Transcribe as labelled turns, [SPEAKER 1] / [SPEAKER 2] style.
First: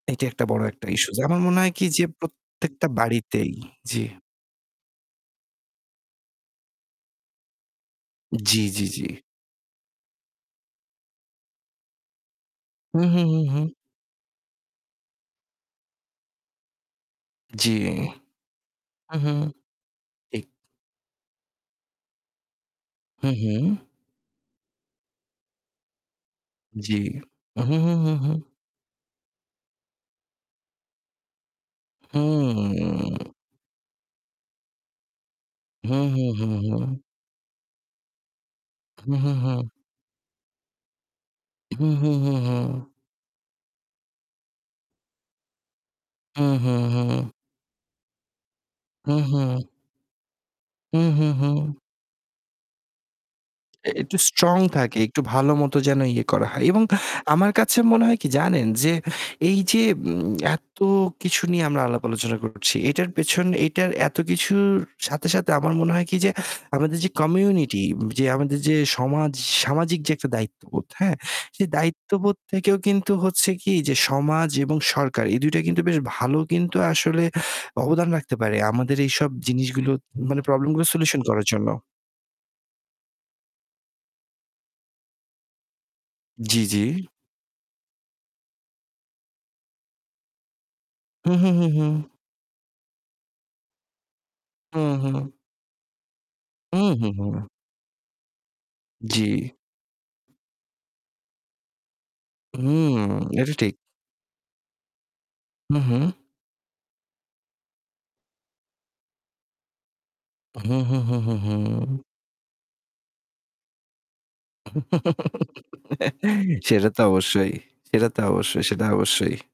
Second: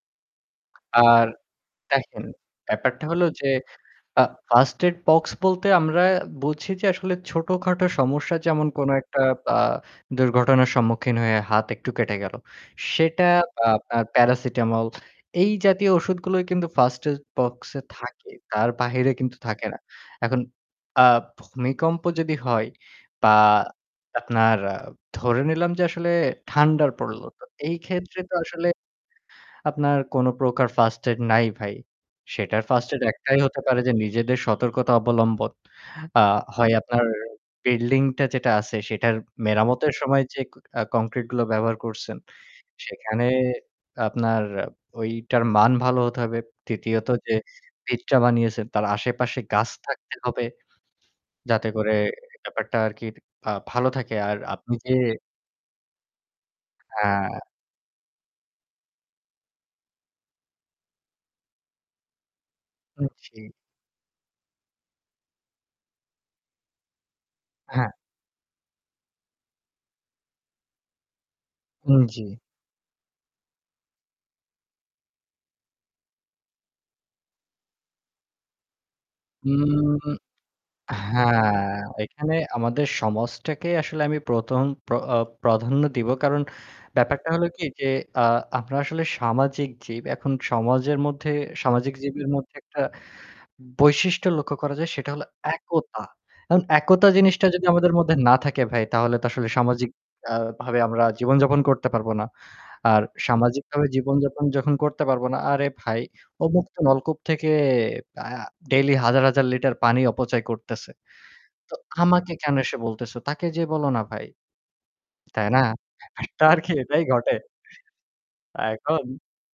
[SPEAKER 1] এইটা একটা বড় একটা ইশ্যুস।
[SPEAKER 2] আর
[SPEAKER 1] আমার মনে হয় কি যে
[SPEAKER 2] দেখেন
[SPEAKER 1] প্রত্যেকটা
[SPEAKER 2] ব্যাপারটা হল যে
[SPEAKER 1] বাড়িতেই জি।
[SPEAKER 2] ফা ফার্স্ট এইড বক্স বলতে আমরা বুঝি যে আসলে ছোট-খাটো সমস্যা
[SPEAKER 1] জি,
[SPEAKER 2] যেমন
[SPEAKER 1] জি,
[SPEAKER 2] কোন
[SPEAKER 1] জি।
[SPEAKER 2] একটা আ দুর্ঘটনার সম্মুখীন হয়ে হাত একটু কেটে গেল।
[SPEAKER 1] হু, হু,
[SPEAKER 2] সেটা
[SPEAKER 1] হু,
[SPEAKER 2] আ
[SPEAKER 1] হু।
[SPEAKER 2] প্যা প্যারাসিটামল এই জাতীয় ঔষুধগুলোই কিন্তু ফার্স্ট এইড
[SPEAKER 1] জি।
[SPEAKER 2] বক্সে থাকে তার বাহিরে
[SPEAKER 1] হু, হু।
[SPEAKER 2] কিন্তু থাকে না। এখন
[SPEAKER 1] ঠিক।
[SPEAKER 2] আ ভূমিকম্প যদি হয়
[SPEAKER 1] হু,
[SPEAKER 2] বা
[SPEAKER 1] হু।
[SPEAKER 2] আপনার আ ধরে নিলাম যে আসলে ঠান্ডার
[SPEAKER 1] জি।
[SPEAKER 2] পড়ল তো
[SPEAKER 1] হু,
[SPEAKER 2] এই
[SPEAKER 1] হু, হু,
[SPEAKER 2] ক্ষেত্রে
[SPEAKER 1] হু।
[SPEAKER 2] তো আসলে আপনার কোন প্রকার ফার্স্ট এইড নাই ভাই
[SPEAKER 1] হু।
[SPEAKER 2] সেটার ফার্স্ট এইড একটাই হতে পারে যে নিজেদের সতর্কতা অবলম্বন।
[SPEAKER 1] হু,
[SPEAKER 2] আ
[SPEAKER 1] হু, হু,
[SPEAKER 2] হয়
[SPEAKER 1] হু।
[SPEAKER 2] আপনার বিল্ডিং টা যেটা আছে
[SPEAKER 1] হু,
[SPEAKER 2] সেটার
[SPEAKER 1] হু, হু।
[SPEAKER 2] মেরামতের সময় যে আ কংক্রিট গুলো ব্যবহার
[SPEAKER 1] হু, হু,
[SPEAKER 2] করছেন,
[SPEAKER 1] হু, হু।
[SPEAKER 2] সেখানে আপনার ঐটার মান ভালো হতে হবে।
[SPEAKER 1] হু, হু,
[SPEAKER 2] ৩য় ত
[SPEAKER 1] হু।
[SPEAKER 2] যে ভিতটা বানিয়েছেন তার
[SPEAKER 1] হু,
[SPEAKER 2] আশেপাশে
[SPEAKER 1] হু।
[SPEAKER 2] গাছ থাকতে হবে।
[SPEAKER 1] হু, হু,
[SPEAKER 2] যাতে
[SPEAKER 1] হু।
[SPEAKER 2] করে ব্যাপারটা আরকি ভা ভালো
[SPEAKER 1] একটু
[SPEAKER 2] থাকে আর
[SPEAKER 1] স্ট্রং
[SPEAKER 2] আপনি যে
[SPEAKER 1] থাকে, একটু ভালো মত যেন ইয়ে করা হয় এবং
[SPEAKER 2] হ্যাঁ।
[SPEAKER 1] আমার কাছে মনে হয় কি জানেন যে এই যে উম উম এত কিছু নিয়ে আমরা আলাপ আলোচনা করছি।
[SPEAKER 2] হু,
[SPEAKER 1] এটার পেছন
[SPEAKER 2] জি।
[SPEAKER 1] এইটার এত কিছুর সাথে, সাথে আমার মনে হয় কি যে আমাদের যে কমিউনিটি
[SPEAKER 2] হ্যাঁ।
[SPEAKER 1] যে আমাদের যে সমাজ সামাজিক যে একটা দায়িত্ববোধ হ্যাঁ? সেই
[SPEAKER 2] উ জি।
[SPEAKER 1] দায়িত্ববোধ থেকেও কিন্তু হচ্ছে কি যে সমাজ এবং সরকার এই ২ টা কিন্তু বেশ ভালো কিন্তু আসলে অবদান রাখতে পারে আমাদের এইসব জিনিসগুলো
[SPEAKER 2] উম
[SPEAKER 1] মানে প্রবলেম গুলো সলিউশন করার জন্য।
[SPEAKER 2] হ্যাঁ, এখানে আমাদের সমাজটাকে আসলে আমি ১ম প্র আ প্রাধান্য দিব। কারণ
[SPEAKER 1] জি, জি।
[SPEAKER 2] ব্যাপারটা হলো কি যে আ আমরা আসলে সামাজিক জীব এখন সমাজের মধ্যে
[SPEAKER 1] হু, হু, হু, হু।
[SPEAKER 2] সামাজিক জীবের মধ্যে একটা বৈশিষ্ট্য লক্ষ্য করা
[SPEAKER 1] হু,
[SPEAKER 2] যায় সেটা হল
[SPEAKER 1] হু।
[SPEAKER 2] একতা। এখন
[SPEAKER 1] উ হু,
[SPEAKER 2] একতা
[SPEAKER 1] হু।
[SPEAKER 2] জিনিসটা যদি আমাদের মধ্যে না থাকে ভাই তাহলে
[SPEAKER 1] জি।
[SPEAKER 2] তো আসলে সামাজিক আ ভাবে আমরা জীবনযাপন করতে পারবো না।
[SPEAKER 1] হুম
[SPEAKER 2] আর
[SPEAKER 1] এটা ঠিক।
[SPEAKER 2] সামাজিকভাবে জীবনযাপন যখন করতে পারবো না, আরে
[SPEAKER 1] হু, হু।
[SPEAKER 2] ভাই ও মুক্ত নলকূপ থেকে ব্যা ডেইলি হাজার-হাজার লিটার পানি অপচয়
[SPEAKER 1] হু,
[SPEAKER 2] করতেছে।
[SPEAKER 1] হু, হু, হু, হু।
[SPEAKER 2] তো আমাকে কেন এসে বলতেছে? তাকে যেয়ে বলো না ভাই। তাই না? একটা আরকি
[SPEAKER 1] সেটা তো
[SPEAKER 2] এটাই ঘটে।
[SPEAKER 1] অবশ্যই, সেটা তো
[SPEAKER 2] আ
[SPEAKER 1] অবশ্যই, সেটা
[SPEAKER 2] এখন
[SPEAKER 1] অবশ্যই।